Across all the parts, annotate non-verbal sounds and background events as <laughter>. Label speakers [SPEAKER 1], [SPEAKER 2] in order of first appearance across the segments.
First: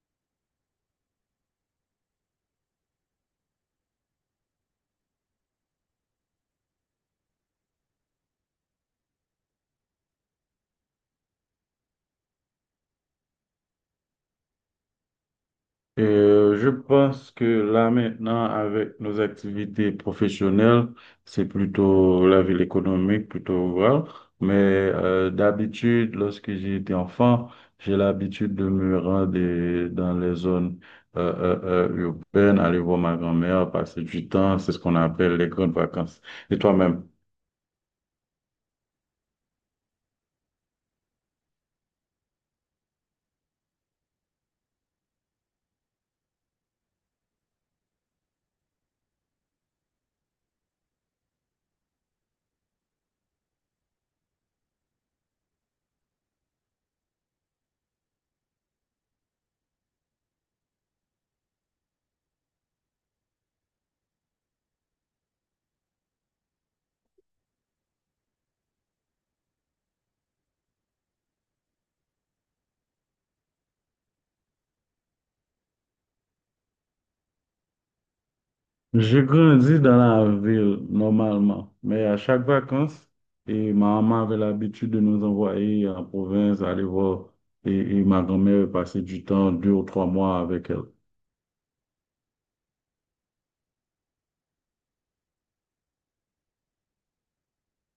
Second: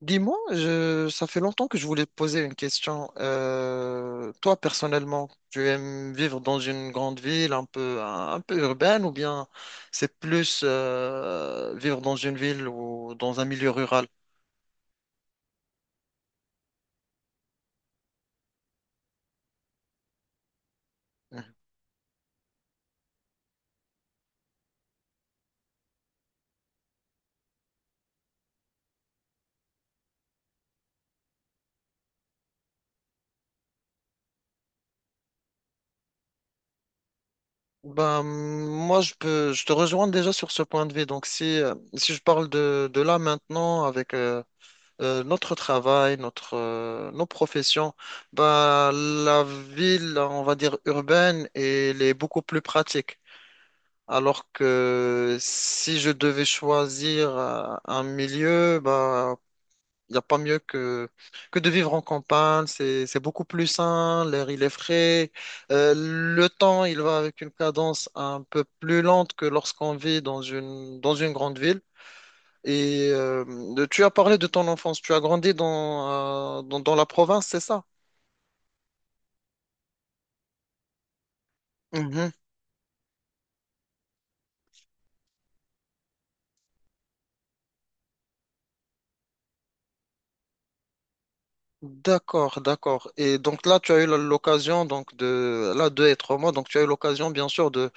[SPEAKER 1] Dis-moi, ça fait longtemps que je voulais te poser une question. Toi, personnellement, tu aimes vivre dans une grande ville un peu, un peu urbaine ou bien c'est plus vivre dans une ville ou dans un milieu rural?
[SPEAKER 2] Je pense que là maintenant, avec nos activités professionnelles, c'est
[SPEAKER 1] Mhm.
[SPEAKER 2] plutôt la ville économique, plutôt rurale. Mais d'habitude, lorsque j'étais enfant, j'ai l'habitude de me rendre dans les zones euh, euh, euh, urbaines, aller voir ma grand-mère, passer du temps. C'est ce qu'on appelle les grandes vacances. Et toi-même?
[SPEAKER 1] Ben, moi, je te rejoins déjà sur ce point de vue. Donc, si je parle de là maintenant avec notre travail, nos professions, ben, la ville, on va dire urbaine, elle est beaucoup plus pratique. Alors que si je devais choisir un milieu, bah, il n'y a pas mieux que de vivre en campagne. C'est beaucoup plus sain, l'air il est frais. Le temps, il va avec une cadence un peu plus lente que lorsqu'on vit dans dans une grande ville. Et tu as parlé de ton enfance. Tu as grandi dans la province, c'est ça?
[SPEAKER 2] Je grandis dans la ville normalement, mais à
[SPEAKER 1] Mhm.
[SPEAKER 2] chaque vacances, et ma maman avait l'habitude de nous envoyer en province aller voir et, et ma grand-mère passait du temps, deux ou trois mois avec elle.
[SPEAKER 1] D'accord, d'accord. Et donc là, tu as eu l'occasion donc de là d'être moi, donc tu as eu l'occasion bien sûr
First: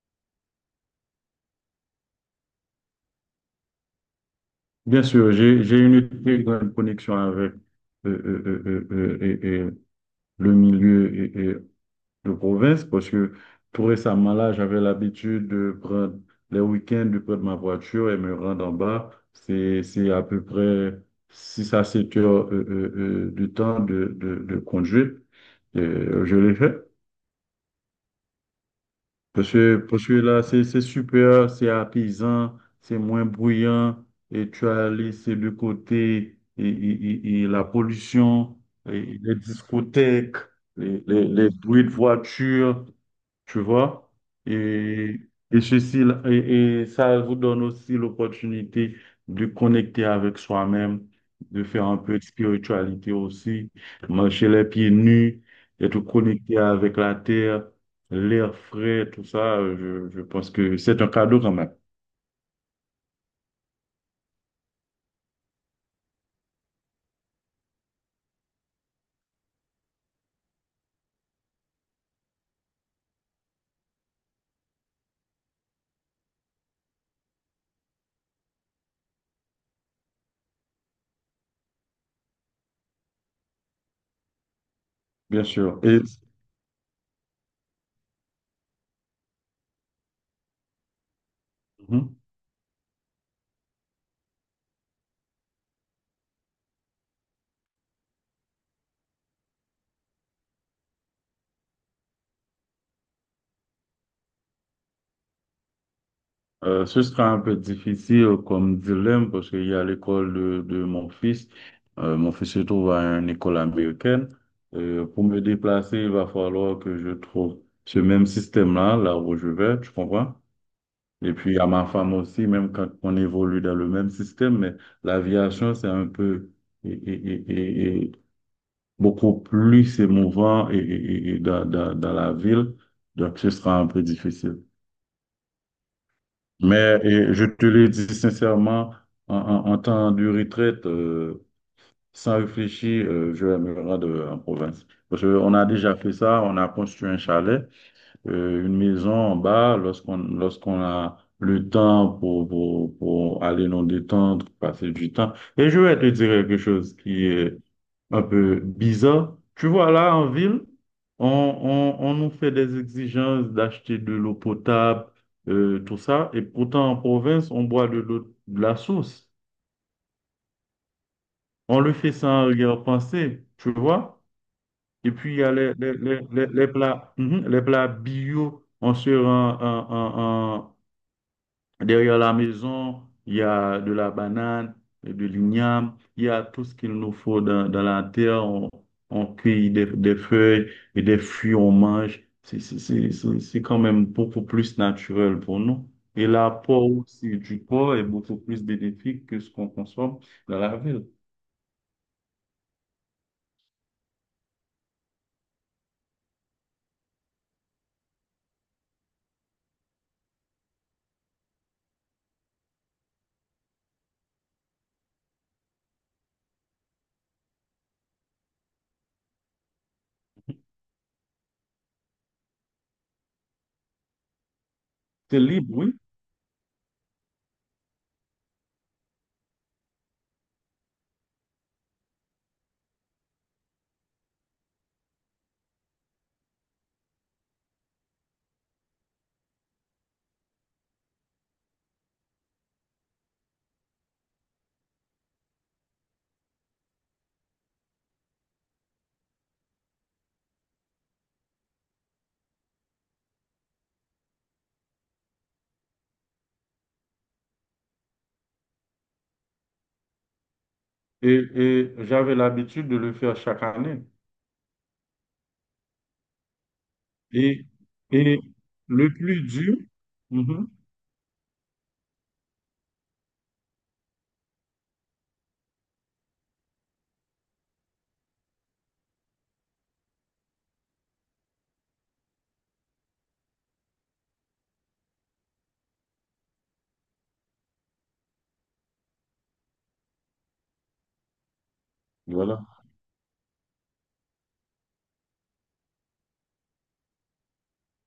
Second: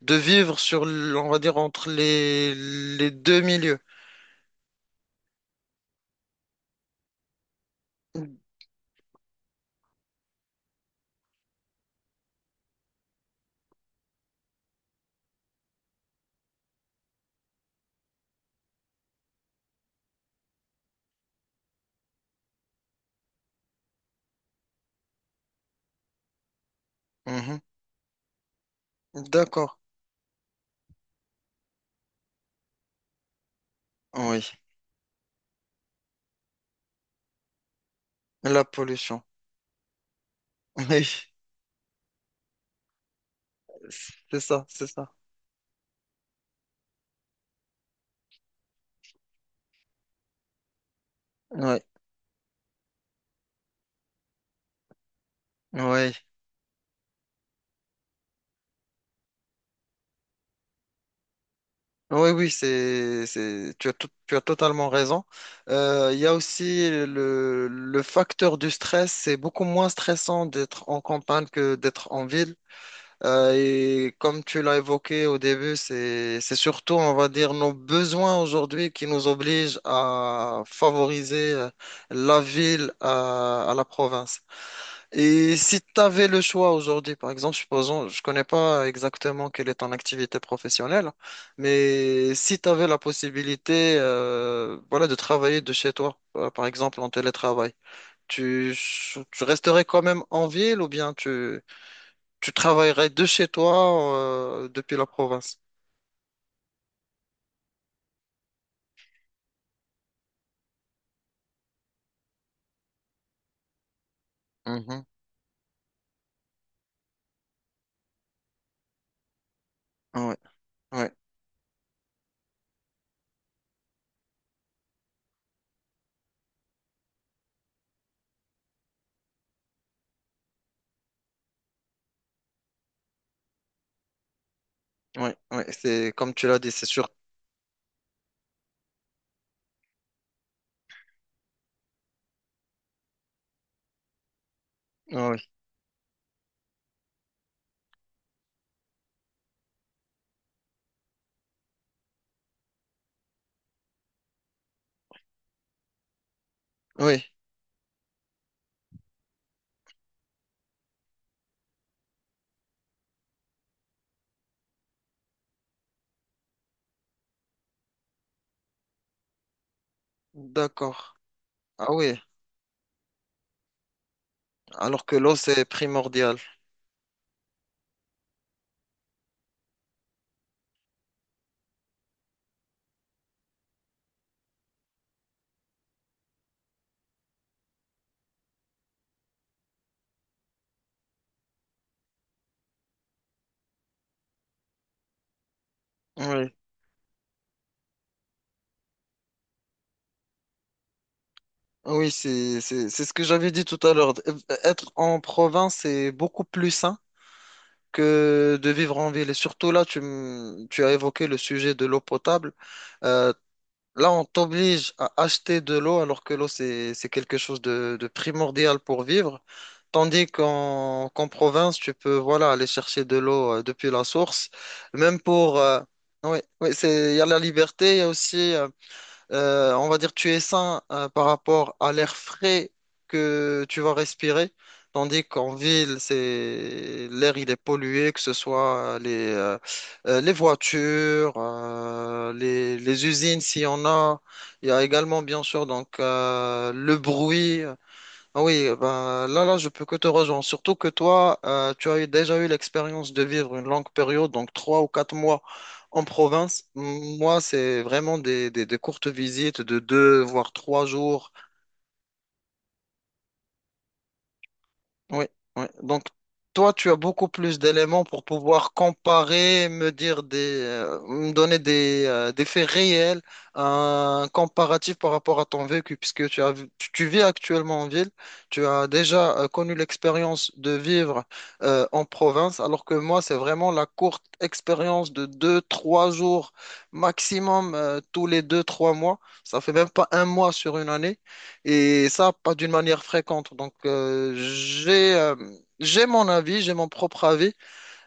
[SPEAKER 1] de vivre on va dire, entre les deux milieux.
[SPEAKER 2] Bien sûr, j'ai une très grande connexion avec et le milieu de province parce que tout récemment là, j'avais l'habitude de prendre les week-ends de prendre ma voiture et me rendre en bas. C'est à peu près 6 à 7 heures de temps de conduite. Et, je l'ai fait.
[SPEAKER 1] Mhm. D'accord.
[SPEAKER 2] Parce que là, c'est super, c'est apaisant, c'est moins bruyant,
[SPEAKER 1] Oui.
[SPEAKER 2] et tu as laissé de côté et la pollution,
[SPEAKER 1] La
[SPEAKER 2] et
[SPEAKER 1] pollution.
[SPEAKER 2] les discothèques,
[SPEAKER 1] <laughs> Oui,
[SPEAKER 2] les bruits de voiture, tu vois.
[SPEAKER 1] c'est ça, c'est ça.
[SPEAKER 2] Et, et ceci, et ça vous donne aussi l'opportunité de connecter avec soi-même, de
[SPEAKER 1] Oui,
[SPEAKER 2] faire un peu de spiritualité aussi, marcher les pieds nus, être
[SPEAKER 1] oui.
[SPEAKER 2] connecté avec la terre, l'air frais, tout ça, je pense que c'est un cadeau quand même,
[SPEAKER 1] Oui, oui, tu as tu as totalement raison. Il y a aussi le facteur du stress. C'est beaucoup moins stressant d'être en campagne que d'être en ville. Et comme tu l'as évoqué au début, c'est surtout, on va dire, nos besoins aujourd'hui qui nous obligent à favoriser la ville à la province.
[SPEAKER 2] bien
[SPEAKER 1] Et
[SPEAKER 2] sûr.
[SPEAKER 1] si tu
[SPEAKER 2] Et
[SPEAKER 1] avais le choix aujourd'hui, par exemple, supposons, je connais pas exactement quelle est ton activité professionnelle,
[SPEAKER 2] mhm.
[SPEAKER 1] mais si tu avais la possibilité, voilà, de travailler de chez toi, par exemple, en télétravail, tu, tu resterais quand même en ville ou bien tu tu travaillerais de chez toi depuis la province.
[SPEAKER 2] Ce sera un peu difficile comme dilemme parce qu'il y a l'école de mon fils. Mon fils se trouve à une école américaine.
[SPEAKER 1] Mhm.
[SPEAKER 2] Pour me déplacer, il va falloir que je trouve ce même système-là, là où je vais, tu comprends?
[SPEAKER 1] Ouais, ouais,
[SPEAKER 2] Et puis à ma femme aussi, même quand on évolue dans le même système, mais l'aviation, c'est un peu... et, beaucoup plus émouvant et dans la ville. Donc, ce sera un peu difficile.
[SPEAKER 1] ouais, ouais. C'est comme tu l'as dit, c'est
[SPEAKER 2] Mais
[SPEAKER 1] sûr.
[SPEAKER 2] je te le dis sincèrement, en temps de retraite, sans réfléchir, je vais me rendre en province. Parce
[SPEAKER 1] Ah oui,
[SPEAKER 2] qu'on a déjà fait ça, on a construit un chalet, une maison en bas, lorsqu'on a le temps pour aller nous détendre, passer du temps. Et je vais te dire quelque chose
[SPEAKER 1] oui,
[SPEAKER 2] qui est un peu bizarre. Tu vois, là, en ville, on nous fait des exigences d'acheter de l'eau potable, tout ça, et pourtant en province, on boit de l'eau de la source.
[SPEAKER 1] d'accord.
[SPEAKER 2] On
[SPEAKER 1] Ah
[SPEAKER 2] le fait
[SPEAKER 1] oui,
[SPEAKER 2] sans arrière-pensée, tu vois.
[SPEAKER 1] alors
[SPEAKER 2] Et
[SPEAKER 1] que
[SPEAKER 2] puis,
[SPEAKER 1] l'eau,
[SPEAKER 2] il y a
[SPEAKER 1] c'est primordial.
[SPEAKER 2] les plats, mhm, les plats bio, on se rend. Derrière la maison, il y a de la banane, de l'igname, il y a tout ce qu'il nous faut dans, dans la terre. On cueille des feuilles et des fruits, on mange. C'est quand même beaucoup plus naturel pour nous. Et
[SPEAKER 1] Oui,
[SPEAKER 2] l'apport aussi du corps est beaucoup plus bénéfique que ce qu'on consomme dans la ville.
[SPEAKER 1] ah oui, c'est ce que j'avais dit tout à l'heure. Être en province, c'est beaucoup plus sain que de vivre en ville. Et surtout là, tu as évoqué le sujet de l'eau potable. Euh, Là, on t'oblige à acheter de l'eau alors que l'eau, c'est quelque chose de primordial pour vivre. Tandis qu'en province, tu peux voilà, aller chercher de l'eau depuis la source. Même
[SPEAKER 2] C'est
[SPEAKER 1] pour...
[SPEAKER 2] libre, oui.
[SPEAKER 1] ouais, ouais, c'est, il y a la liberté, il y a aussi... on va dire tu es sain par rapport à l'air frais que tu vas respirer, tandis qu'en ville, c'est l'air il est pollué, que ce soit les voitures, les usines s'il y en a. Il y a également bien sûr donc le bruit. Ah oui, ben, là, je peux que te rejoindre. Surtout que toi, tu as eu, déjà eu l'expérience de vivre une longue période, donc trois ou quatre mois en province. Moi, c'est vraiment des courtes visites de deux, voire trois jours.
[SPEAKER 2] Et j'avais l'habitude de le faire chaque année.
[SPEAKER 1] Oui, oui. Donc, toi, tu as beaucoup plus
[SPEAKER 2] Et,
[SPEAKER 1] d'éléments pour
[SPEAKER 2] et
[SPEAKER 1] pouvoir
[SPEAKER 2] le plus
[SPEAKER 1] comparer,
[SPEAKER 2] dur,
[SPEAKER 1] me dire
[SPEAKER 2] mhm,
[SPEAKER 1] me donner des faits réels, un comparatif par rapport à ton vécu, puisque tu, tu vis actuellement en ville, tu as déjà connu l'expérience de vivre en province, alors que moi, c'est vraiment la courte expérience de deux, trois jours maximum tous les deux, trois mois. Ça fait même pas un mois sur une année. Et ça, pas
[SPEAKER 2] voilà.
[SPEAKER 1] d'une manière fréquente. Donc, j'ai mon avis, j'ai mon propre avis,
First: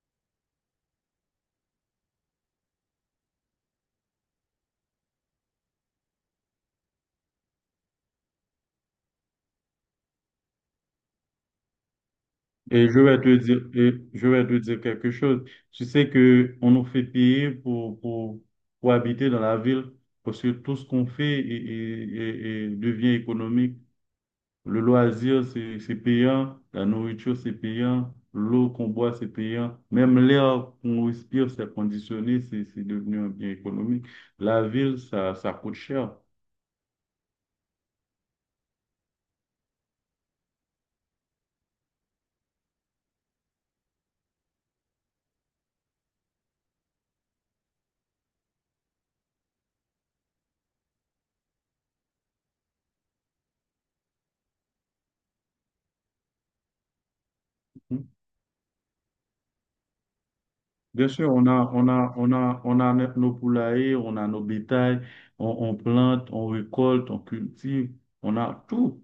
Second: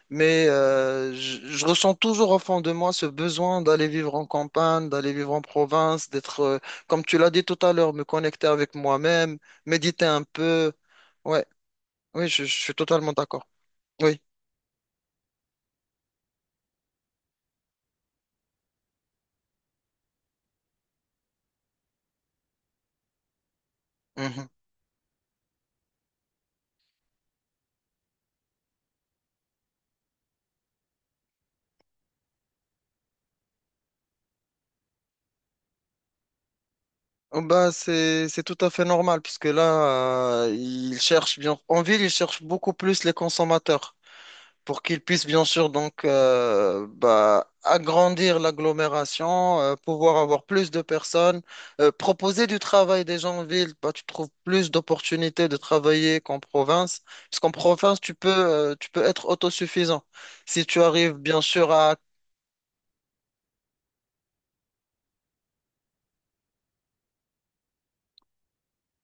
[SPEAKER 1] mais je ressens toujours au fond de moi ce besoin d'aller vivre en campagne, d'aller vivre en province, comme tu l'as dit tout à l'heure, me connecter avec moi-même, méditer un peu. Ouais, oui, je suis
[SPEAKER 2] Et je
[SPEAKER 1] totalement
[SPEAKER 2] vais te
[SPEAKER 1] d'accord.
[SPEAKER 2] dire, et
[SPEAKER 1] Oui.
[SPEAKER 2] je vais te dire quelque chose. Tu sais que on nous fait payer pour habiter dans la ville parce que tout ce qu'on fait devient économique.
[SPEAKER 1] Mhm.
[SPEAKER 2] Le loisir, c'est payant. La nourriture, c'est payant. L'eau qu'on boit, c'est payant. Même l'air qu'on respire, c'est conditionné. C'est devenu un bien économique. La ville, ça coûte cher.
[SPEAKER 1] Oh, bah, c'est tout à fait normal, puisque là, ils cherchent bien. En ville, ils cherchent beaucoup plus les consommateurs. Pour qu'ils puissent bien sûr donc bah, agrandir l'agglomération, pouvoir avoir plus de personnes, proposer du travail des gens en ville. Bah, tu trouves plus d'opportunités de travailler qu'en province, puisqu'en province, tu peux être autosuffisant. Si tu
[SPEAKER 2] Bien
[SPEAKER 1] arrives
[SPEAKER 2] sûr,
[SPEAKER 1] bien sûr à...
[SPEAKER 2] on a nos poulaillers, on a nos bétails, on plante, on récolte, on cultive, on a tout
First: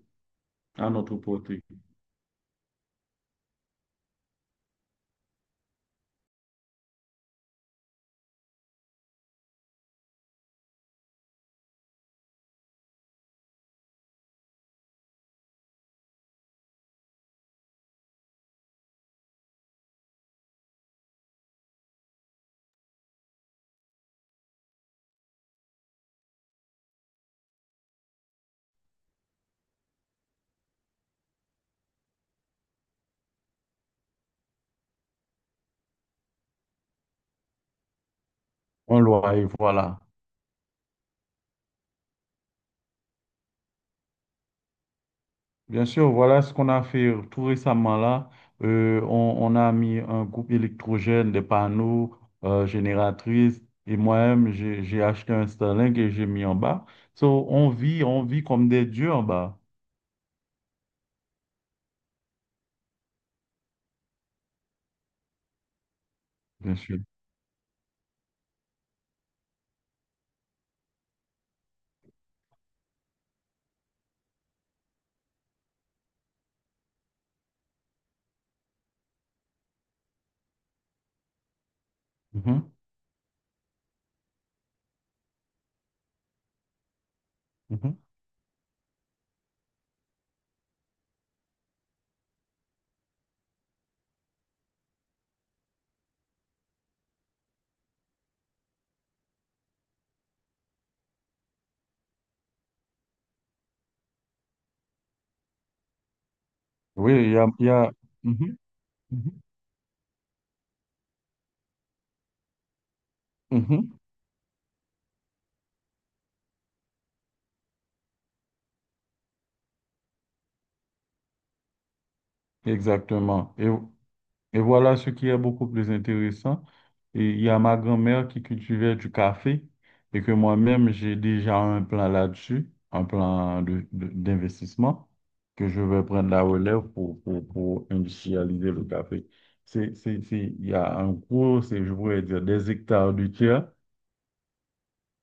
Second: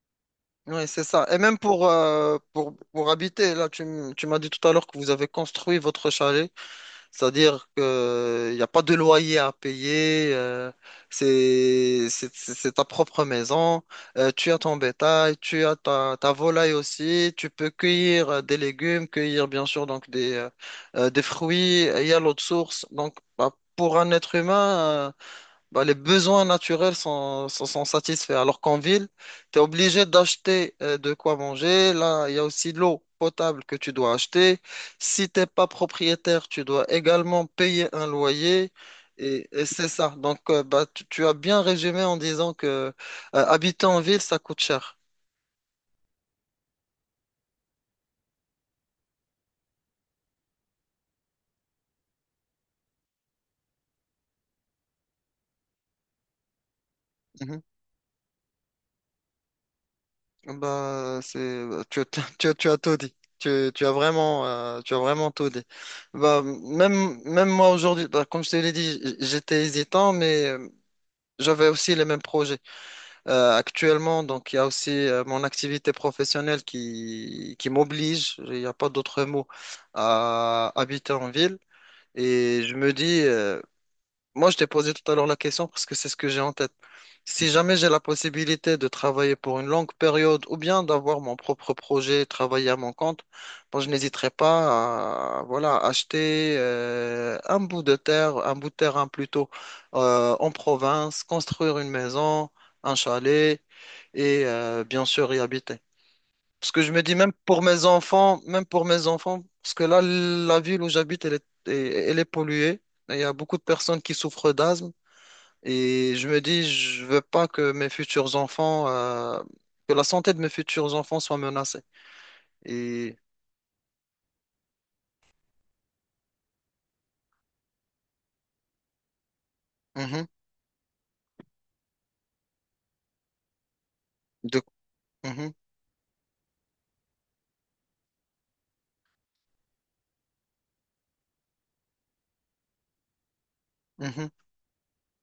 [SPEAKER 1] Oui,
[SPEAKER 2] à
[SPEAKER 1] c'est
[SPEAKER 2] notre
[SPEAKER 1] ça. Et même
[SPEAKER 2] portée.
[SPEAKER 1] pour habiter, là, tu m'as dit tout à l'heure que vous avez construit votre chalet. C'est-à-dire qu'il n'y a pas de loyer à payer, c'est ta propre maison, tu as ton bétail, tu as ta volaille aussi, tu peux cueillir des légumes, cueillir bien sûr donc des fruits, il y a l'eau de source. Donc bah, pour un être humain, bah, les besoins naturels sont satisfaits. Alors qu'en ville, tu es obligé d'acheter de quoi manger. Là, il y a aussi l'eau potable que tu dois acheter. Si t'es pas propriétaire, tu dois également payer un loyer.
[SPEAKER 2] On loyer,
[SPEAKER 1] Et c'est
[SPEAKER 2] voilà.
[SPEAKER 1] ça. Donc, bah, tu as bien résumé en disant que habiter en ville, ça coûte cher.
[SPEAKER 2] Bien sûr, voilà ce qu'on a fait tout récemment là. On a mis un groupe électrogène, des panneaux, génératrices, et moi-même, j'ai acheté un Starlink et j'ai mis en bas. So,
[SPEAKER 1] Mhm.
[SPEAKER 2] on vit comme des dieux en bas,
[SPEAKER 1] Bah, c'est, bah, <laughs> tu as tout dit. Tu as vraiment, tu as vraiment tout dit. Bah,
[SPEAKER 2] bien sûr.
[SPEAKER 1] même, même moi aujourd'hui, bah, comme je te l'ai dit, j'étais hésitant, mais j'avais aussi les mêmes projets actuellement. Donc, il y a aussi mon activité professionnelle qui m'oblige, il n'y a pas d'autre mot, à habiter en ville. Et
[SPEAKER 2] Mhm,
[SPEAKER 1] je me dis, moi, je t'ai posé tout à l'heure la question parce que c'est ce que j'ai en tête. Si jamais j'ai
[SPEAKER 2] mhm.
[SPEAKER 1] la possibilité de travailler pour une longue période ou bien d'avoir mon propre projet, travailler à mon compte, moi, je n'hésiterai pas à voilà, acheter un bout de terre, un bout de terrain plutôt en province, construire une maison, un chalet et bien sûr y habiter. Parce que je me
[SPEAKER 2] Oui,
[SPEAKER 1] dis
[SPEAKER 2] il
[SPEAKER 1] même
[SPEAKER 2] y a,
[SPEAKER 1] pour
[SPEAKER 2] il y
[SPEAKER 1] mes
[SPEAKER 2] a,
[SPEAKER 1] enfants,
[SPEAKER 2] mhm,
[SPEAKER 1] même pour mes
[SPEAKER 2] mhm,
[SPEAKER 1] enfants, parce que là, la ville où j'habite, elle est polluée. Et il y a beaucoup de
[SPEAKER 2] mhm.
[SPEAKER 1] personnes qui souffrent d'asthme. Et je me dis, je veux pas que mes futurs enfants, que la santé de mes futurs enfants soit menacée. Et
[SPEAKER 2] Exactement. Et voilà ce qui est beaucoup plus intéressant. Et il y a ma grand-mère qui cultivait du café et
[SPEAKER 1] mhm,
[SPEAKER 2] que moi-même, j'ai déjà un plan là-dessus, un plan
[SPEAKER 1] de,
[SPEAKER 2] d'investissement
[SPEAKER 1] mhm,
[SPEAKER 2] que je vais prendre la relève pour industrialiser le café. C'est, il y a un gros, c'est, je pourrais dire, des hectares de terre
[SPEAKER 1] mhm.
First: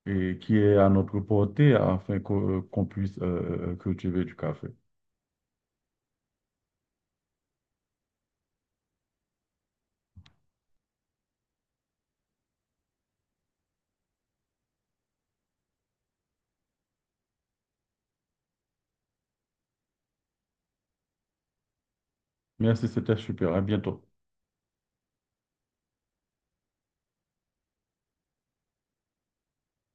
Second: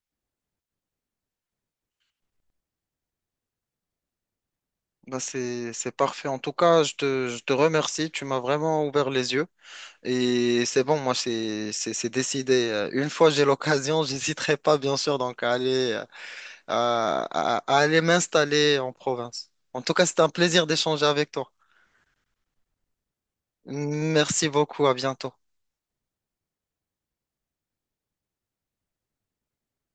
[SPEAKER 2] et qui est à notre portée afin qu'on puisse cultiver du café.
[SPEAKER 1] Bah, c'est parfait. En tout cas, je te remercie. Tu m'as vraiment ouvert les yeux. Et c'est bon, moi, c'est décidé. Une fois j'ai l'occasion, <laughs> j'hésiterai pas, bien sûr, donc à aller. À aller m'installer en province. En tout cas, c'était un plaisir d'échanger avec toi.
[SPEAKER 2] Merci, c'était super. À bientôt.
[SPEAKER 1] Merci beaucoup, à bientôt.